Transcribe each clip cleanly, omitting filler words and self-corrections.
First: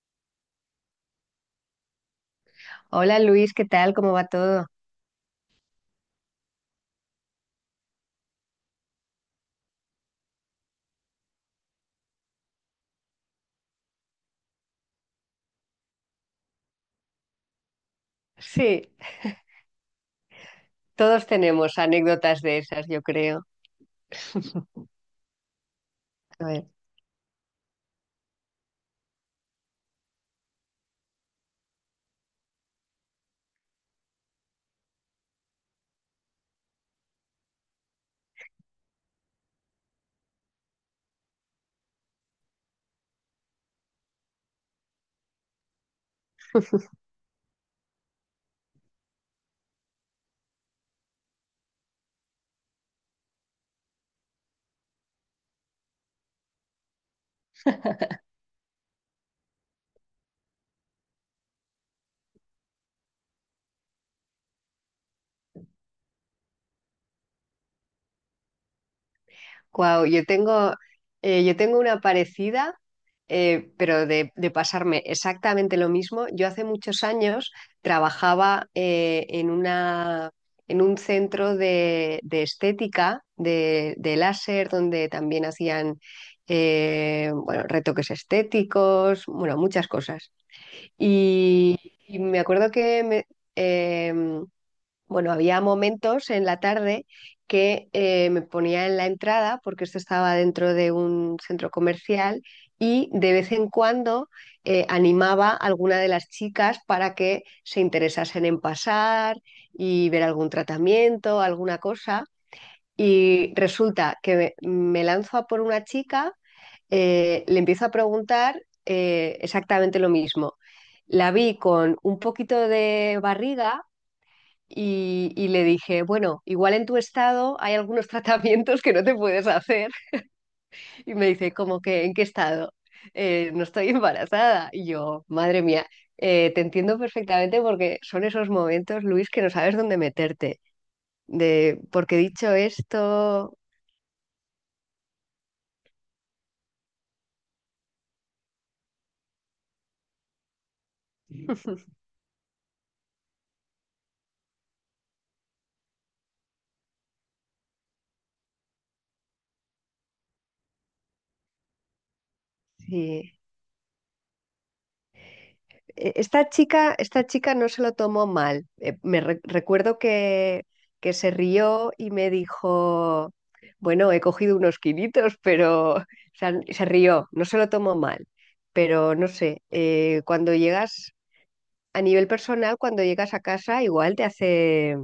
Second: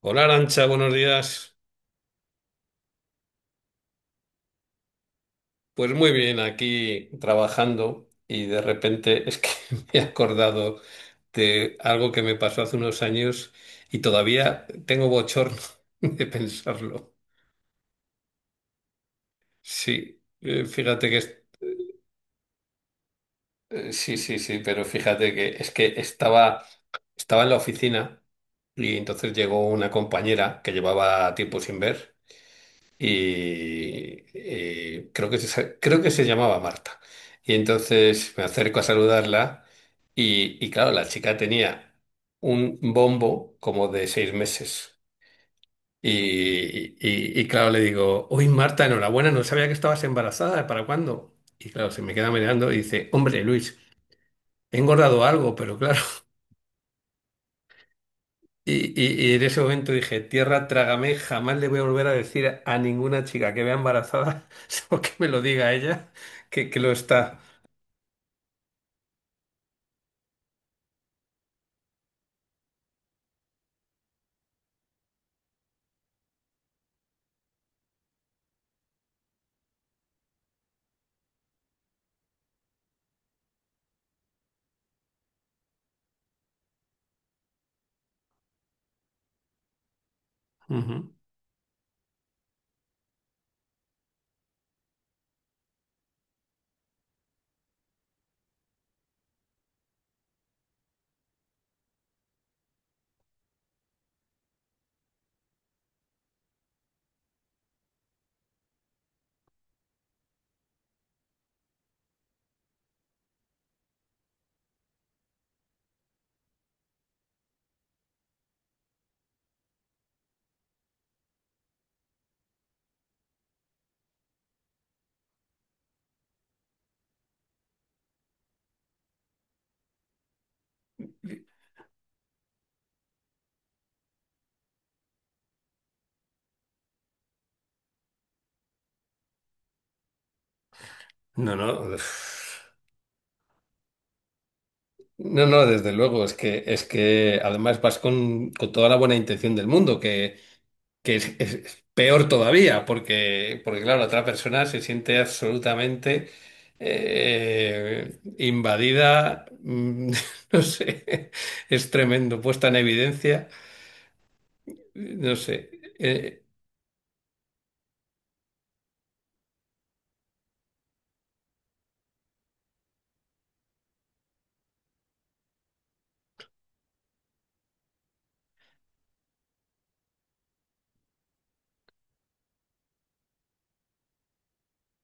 Hola Arancha, buenos días. Hola Luis, ¿qué tal? ¿Cómo va todo? Pues muy bien, aquí trabajando y de repente es que me he acordado de algo que me pasó hace unos años y todavía tengo bochorno de pensarlo. Sí, Sí, fíjate que todos tenemos anécdotas de esas, yo creo. Sí, sí, sí, pero fíjate que es que A estaba ver. estaba en la oficina y entonces llegó una compañera que llevaba tiempo sin ver. Y creo que se llamaba Marta. Y entonces me acerco a saludarla y claro, la chica tenía un bombo como de 6 meses. Y, y claro, le digo, uy Marta, enhorabuena, no sabía que estabas embarazada, ¿para cuándo? Y claro, se me queda mirando y dice, hombre Luis, he engordado algo, pero claro, y, y en ese momento dije, tierra, trágame, jamás le voy a volver a decir a ninguna chica que vea embarazada, o que me lo diga a ella, que lo está. Guau, yo tengo una parecida, pero de pasarme exactamente lo mismo. Yo hace muchos años trabajaba en en un centro de estética, de láser, donde también hacían bueno, retoques estéticos, bueno, muchas cosas. Ujú. Y, y me acuerdo em, bueno, había momentos en la tarde que me ponía en la entrada, porque esto estaba dentro de un centro comercial, y de vez en cuando animaba a alguna de las chicas para que se interesasen en pasar y ver algún tratamiento, alguna cosa. Y resulta que me lanzo a por una chica, le empiezo a preguntar exactamente lo mismo. La vi con un poquito de barriga y le dije, bueno, igual en tu estado hay algunos tratamientos que no te puedes hacer. Y me dice, ¿cómo que en qué estado? No estoy embarazada. Y yo, madre mía, te entiendo perfectamente porque son esos momentos, Luis, que no sabes dónde meterte. No, De, no. porque dicho uf. esto, No, no, desde luego, es que además vas con toda la buena intención del mundo, que es, es peor todavía, porque, porque claro, la otra persona se siente absolutamente invadida, no sé, es tremendo, puesta en sí. evidencia. No sé, eh, esta chica no se lo tomó mal. Recuerdo que se rió y me dijo, bueno, he cogido unos kilitos, pero o sea, se rió, no se lo tomó mal. Pero no sé, cuando llegas a nivel personal, cuando llegas a casa, igual te hace,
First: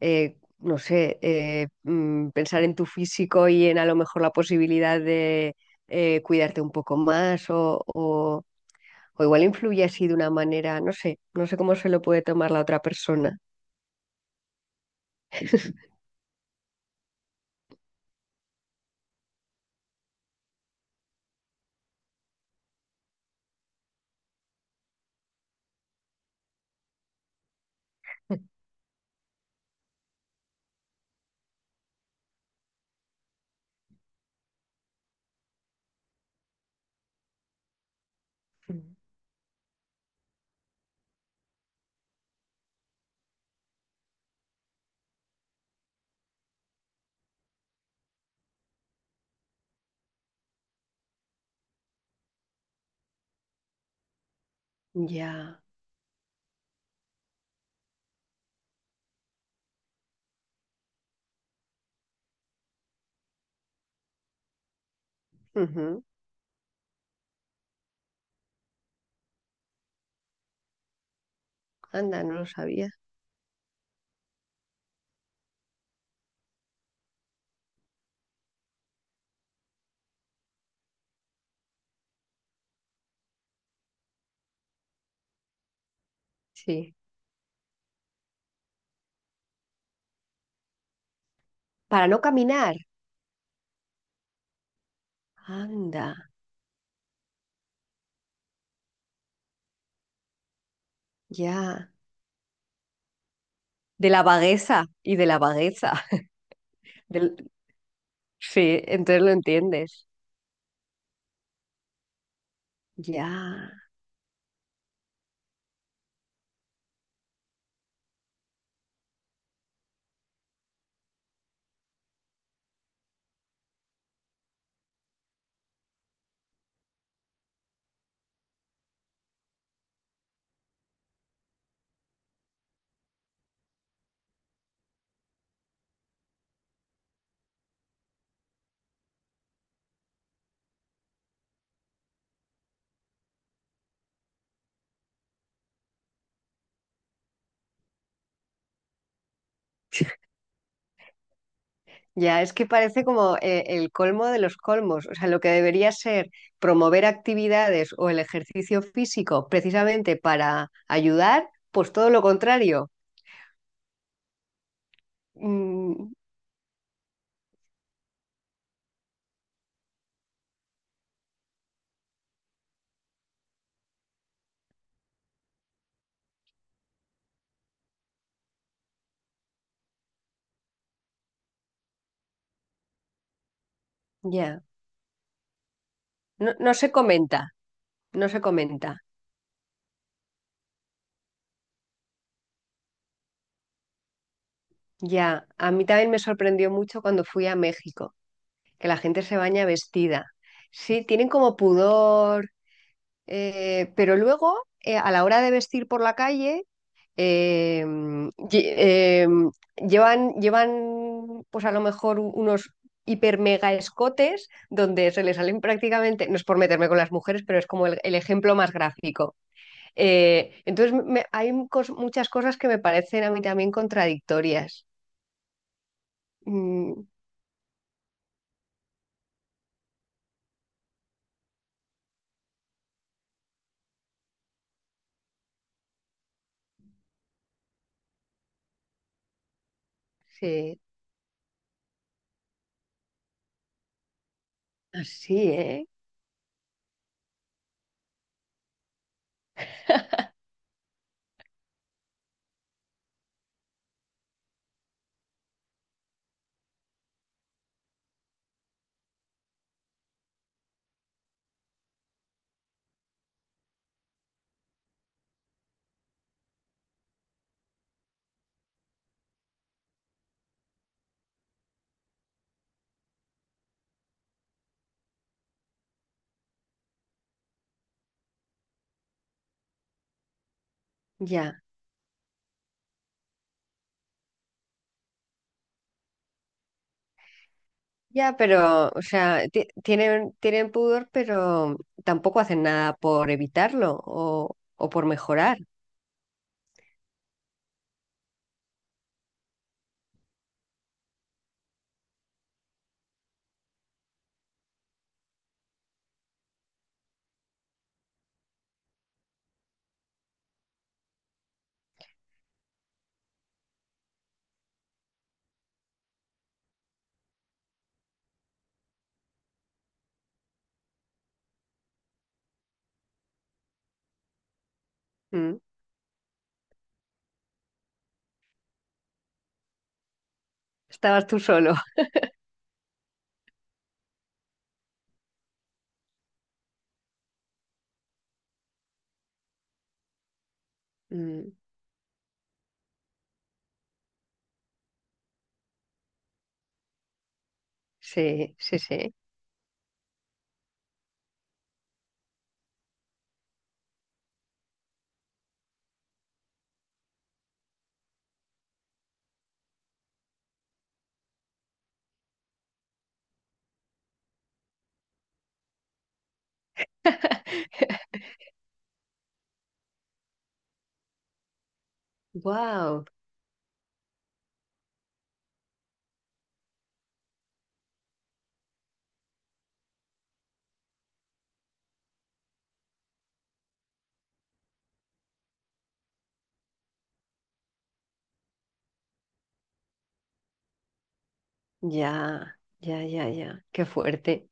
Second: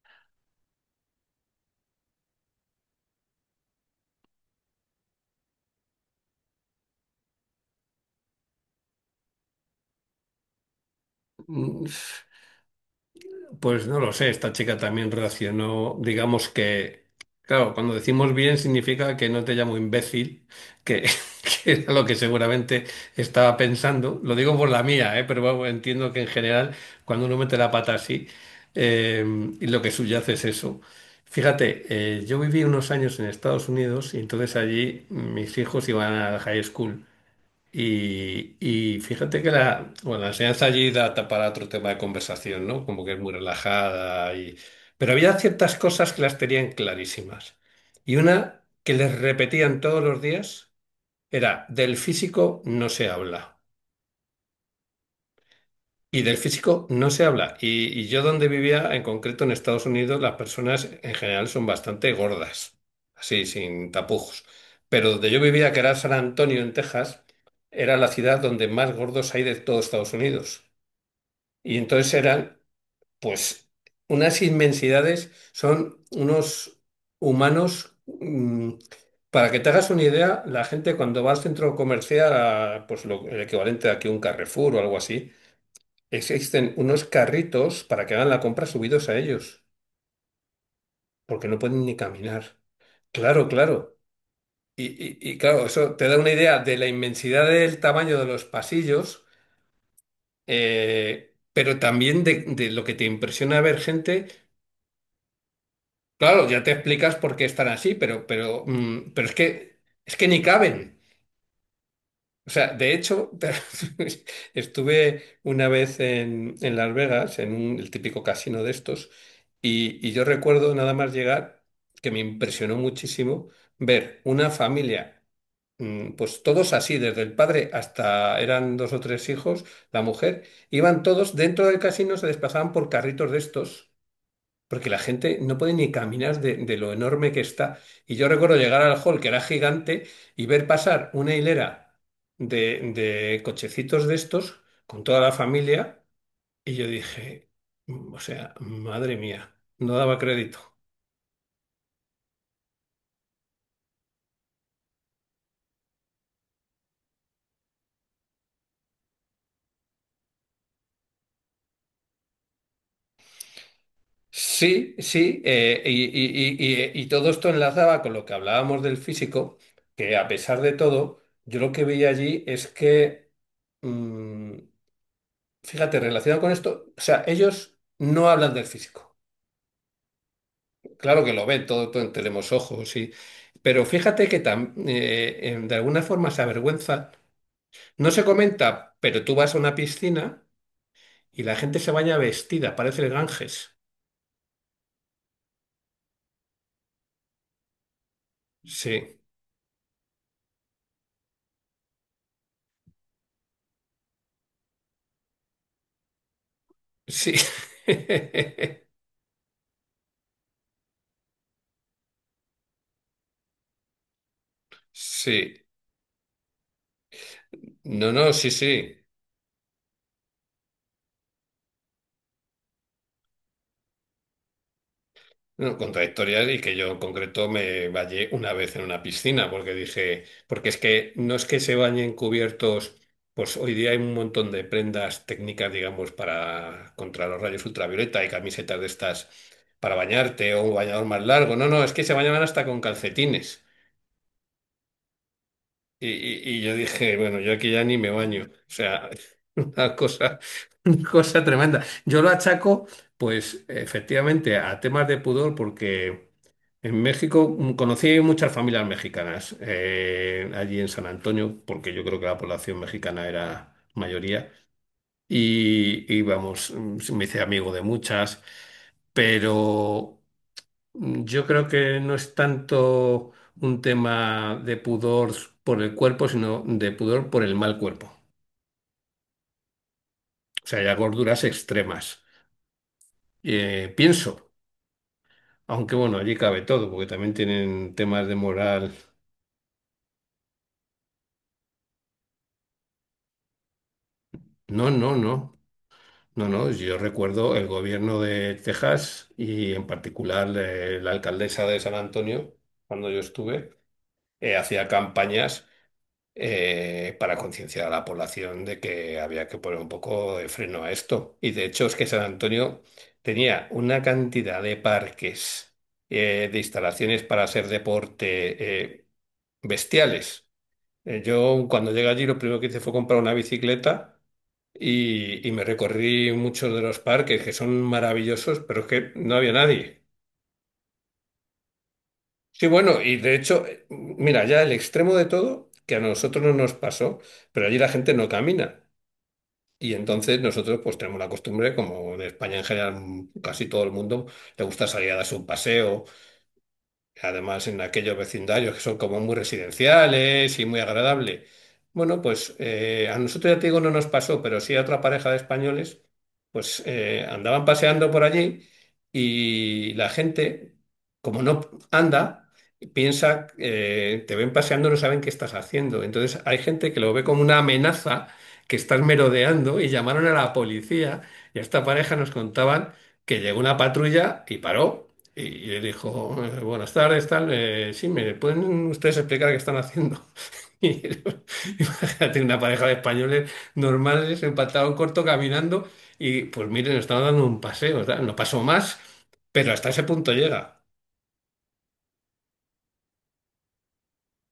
no sé, pensar en tu físico y en a lo mejor la posibilidad de cuidarte un poco más o igual influye así de una manera, no sé, no sé cómo mm, se lo puede tomar la otra persona. pues no lo sé, esta chica también reaccionó, digamos que, claro, cuando decimos bien significa que no te llamo imbécil, que, que era lo que seguramente estaba pensando, lo digo por la mía, pero bueno, entiendo que en general cuando uno mete la pata así, eh, y lo que subyace es eso. Fíjate, yo viví unos años en Estados Unidos y entonces allí mis hijos iban a la high school. Y fíjate que la, bueno, la enseñanza allí da para otro tema de conversación, ¿no? Como que es muy relajada y... Pero había ciertas cosas que las tenían clarísimas. Y una que les repetían todos los días era, del físico no se habla. Ya. Y del físico no se habla. Y yo donde vivía, en concreto en Estados Unidos, las personas en general son bastante gordas, así, sin tapujos. Pero donde yo vivía, que era Ujú. San Antonio, en Texas, era la ciudad donde más gordos hay de todo Estados Unidos. Y entonces Anda, no lo eran, sabía. pues, unas inmensidades, son unos humanos... para que te hagas una idea, la gente cuando va al centro comercial, a, pues el equivalente a que un Carrefour o algo así, existen Sí. unos carritos para que hagan la compra subidos a ellos, porque no pueden ni Para no caminar. caminar. Claro, claro. Y, y claro, eso Anda, te da una idea de la inmensidad del tamaño de los pasillos, pero ya. también de lo que te impresiona ver De la gente. vagueza y de la vagueza. Claro, ya te explicas por Del- qué están así, pero, Sí, entonces pero lo entiendes. es que ni caben. O sea, de Ya. hecho, estuve una vez en Las Vegas, en el típico casino de estos, y yo recuerdo nada más llegar, que me impresionó muchísimo, ver una familia, pues todos así, desde el padre hasta eran dos o tres hijos, la mujer, iban todos dentro del casino, se desplazaban por carritos de estos. Porque la gente no puede ni caminar de lo enorme que está. Y yo recuerdo llegar al hall, que era gigante, y ver pasar una hilera de cochecitos de estos con toda la familia. Y yo dije, "Mm, o sea, madre mía, no daba crédito. Ya, es que parece como el colmo de los colmos. O sea, lo que debería ser promover actividades o el ejercicio físico precisamente para ayudar, pues todo lo contrario. Sí, sí, y, Mm, y todo esto enlazaba con lo que hablábamos del físico, que a pesar de todo, yo lo que veía allí es que mm, fíjate, relacionado con esto, o sea, ellos no hablan del físico. Claro que lo ven, todo, todo tenemos ojos y... Pero fíjate que ya, de alguna forma se no, no se avergüenza. comenta, No se no se comenta, comenta. pero tú vas a una piscina y la gente se baña vestida, parece el Ganges. Ya, a mí también me sorprendió mucho cuando fui a México, que la Sí, gente se baña vestida. Sí, tienen como pudor, pero luego a la hora de vestir por la calle, sí. eh, lle- eh, llevan, llevan, pues a lo mejor unos hiper mega escotes donde se les Sí. salen prácticamente, no es por meterme con las mujeres, pero es como No, el no, sí, ejemplo más sí. gráfico. Entonces, muchas cosas que me parecen a mí también contradictorias. No, contradictorias y que yo en Mm, concreto me bañé una vez en una piscina porque dije, porque es que no es que se bañen cubiertos, pues hoy día hay un montón de prendas técnicas, digamos, para contra los rayos ultravioleta y camisetas de estas para bañarte o un sí, bañador más largo. No, no, es que se bañaban hasta con calcetines. así, ¿eh? Y, y yo dije, bueno, yo aquí ya ni me baño. O sea, una cosa, una cosa tremenda. Yo lo achaco, pues efectivamente, a temas de pudor porque... En México conocí muchas familias mexicanas allí en San Antonio, porque yo creo que la población mexicana era mayoría. Y vamos, me hice amigo de muchas, pero yo creo que no es tanto un tema de pudor por el cuerpo, sino de pudor por el mal cuerpo. O sea, ya gorduras Ya, extremas. Pienso, aunque bueno, allí cabe todo, porque también tienen temas de ya, pero, moral. o sea, tienen, tienen pudor, pero tampoco hacen nada por evitarlo No, o por no, no. mejorar. No, no, yo recuerdo el gobierno de Texas y en particular la alcaldesa de San Antonio, cuando yo estuve, hacía campañas para concienciar a la población de que había que poner un poco de freno a esto. Y de hecho es que San Antonio tenía una cantidad de parques, de instalaciones para hacer deporte bestiales. Yo cuando llegué allí lo primero que hice fue comprar una bicicleta y Mm, me recorrí muchos de los parques que son maravillosos, pero es que no había nadie. estabas tú solo. Sí, bueno, y de hecho, mira, ya el extremo de todo, que a nosotros no nos pasó, pero allí la gente no camina. Y entonces nosotros pues tenemos la Mm, costumbre, como en España en general casi todo el mundo le gusta salir a darse un paseo. Además, en aquellos sí, vecindarios sí, que son sí. como muy residenciales y muy agradable. Bueno, pues a nosotros ya te digo, no nos pasó, pero sí a otra pareja de españoles, pues andaban paseando por allí y la gente, como no anda, piensa, te ven paseando, no saben qué estás haciendo. Entonces hay gente que lo ve como una amenaza que estás merodeando y llamaron a la policía y a esta pareja nos contaban Wow, que llegó una patrulla y paró. Y le dijo, buenas tardes, tal, sí, ¿me pueden ustedes explicar qué están haciendo? Y imagínate una pareja de españoles normales, en pantalón corto, caminando, y pues miren, están dando un paseo, tal. No pasó más, pero hasta ese punto llega. ya, ya, ya, ya. Qué fuerte.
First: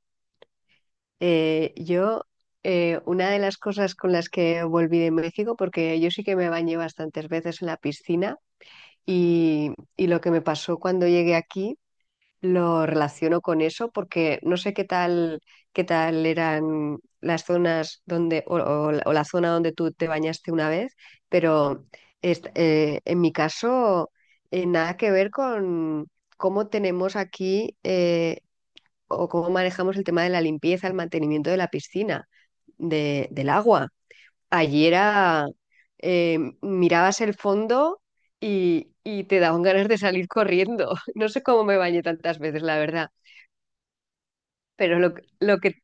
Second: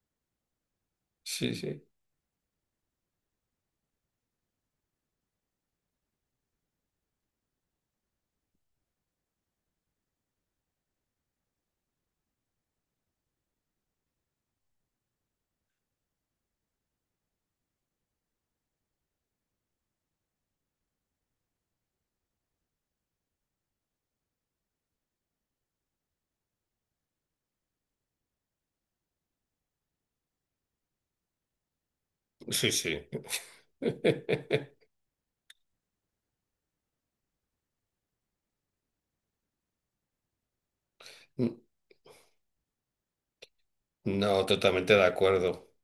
Sí, sí, Yo, una de las cosas con las que volví de México, porque yo sí que me bañé bastantes veces en la piscina y lo que me pasó cuando llegué aquí lo relaciono con eso, porque no sé qué tal eran las zonas donde, o la zona donde tú te bañaste una vez, pero en mi caso, nada que ver con cómo tenemos aquí. O cómo manejamos el tema de la limpieza, el mantenimiento de la piscina, sí, sí. Del agua. Allí era, mirabas el fondo y te daban ganas de salir corriendo. No sé cómo me bañé tantas veces, la verdad, No, totalmente pero de acuerdo.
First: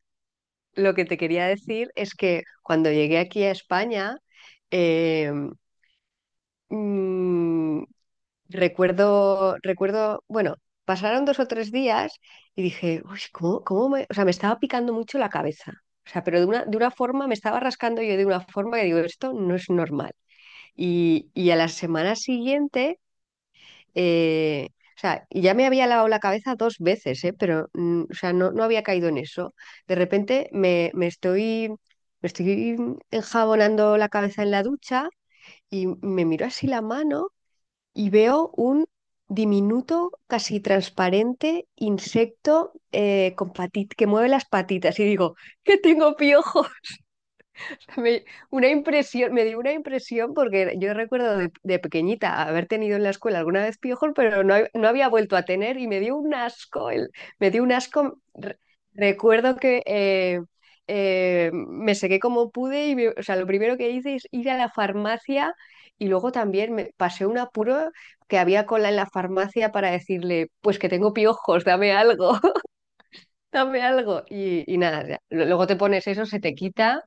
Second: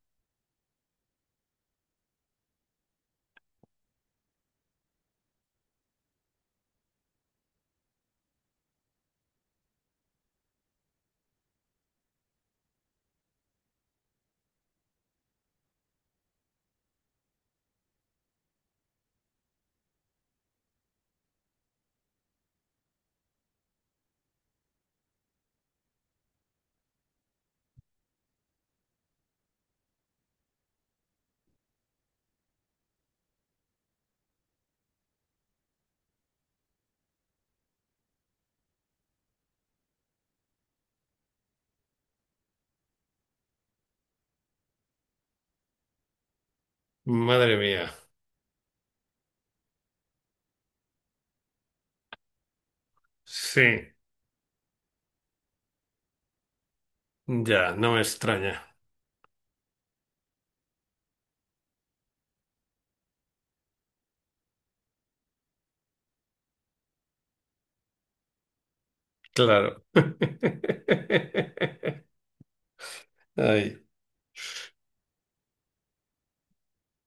lo que te quería decir es que cuando llegué aquí a España, eh, mm, recuerdo, recuerdo, bueno, pasaron dos o tres días y dije, uy, ¿cómo, cómo me...? O sea, me estaba picando mucho la cabeza. O sea, pero de una forma, me estaba rascando yo de una forma que digo, esto no es normal. Y a la semana siguiente, eh, o sea, y ya me había lavado la cabeza dos veces, o sea, no, no había caído en eso. De repente me estoy enjabonando la cabeza en la ducha y me miro así la mano y veo un diminuto, casi transparente insecto que mueve las patitas y digo, que tengo piojo. Madre mía. Me, Me dio una impresión porque yo recuerdo de pequeñita haber tenido en la escuela Sí, alguna vez piojos, pero no, no había vuelto a tener y me dio un asco, me dio un ya, no me asco. Re- extraña. recuerdo que eh, eh, me sequé como pude o sea, lo primero que hice es ir a la farmacia y luego también me pasé un apuro que había cola en la farmacia Claro. para decirle, pues que tengo piojos, dame algo, Ay, dame algo. Y nada, ya. Luego te pones eso, se te quita,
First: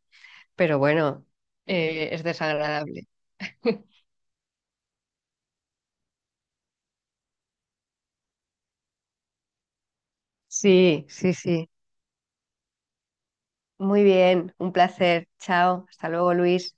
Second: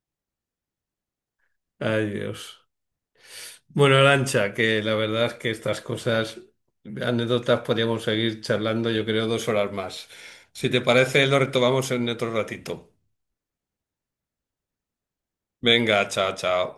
pero bueno, ay, es Dios. desagradable. Bueno, Arancha, que la verdad es que estas cosas, anécdotas, podríamos seguir charlando, yo creo, 2 horas más. Si te Sí, parece, sí, lo sí. retomamos en otro ratito. Muy bien, un placer. Chao, Venga, hasta luego, chao, chao. Luis.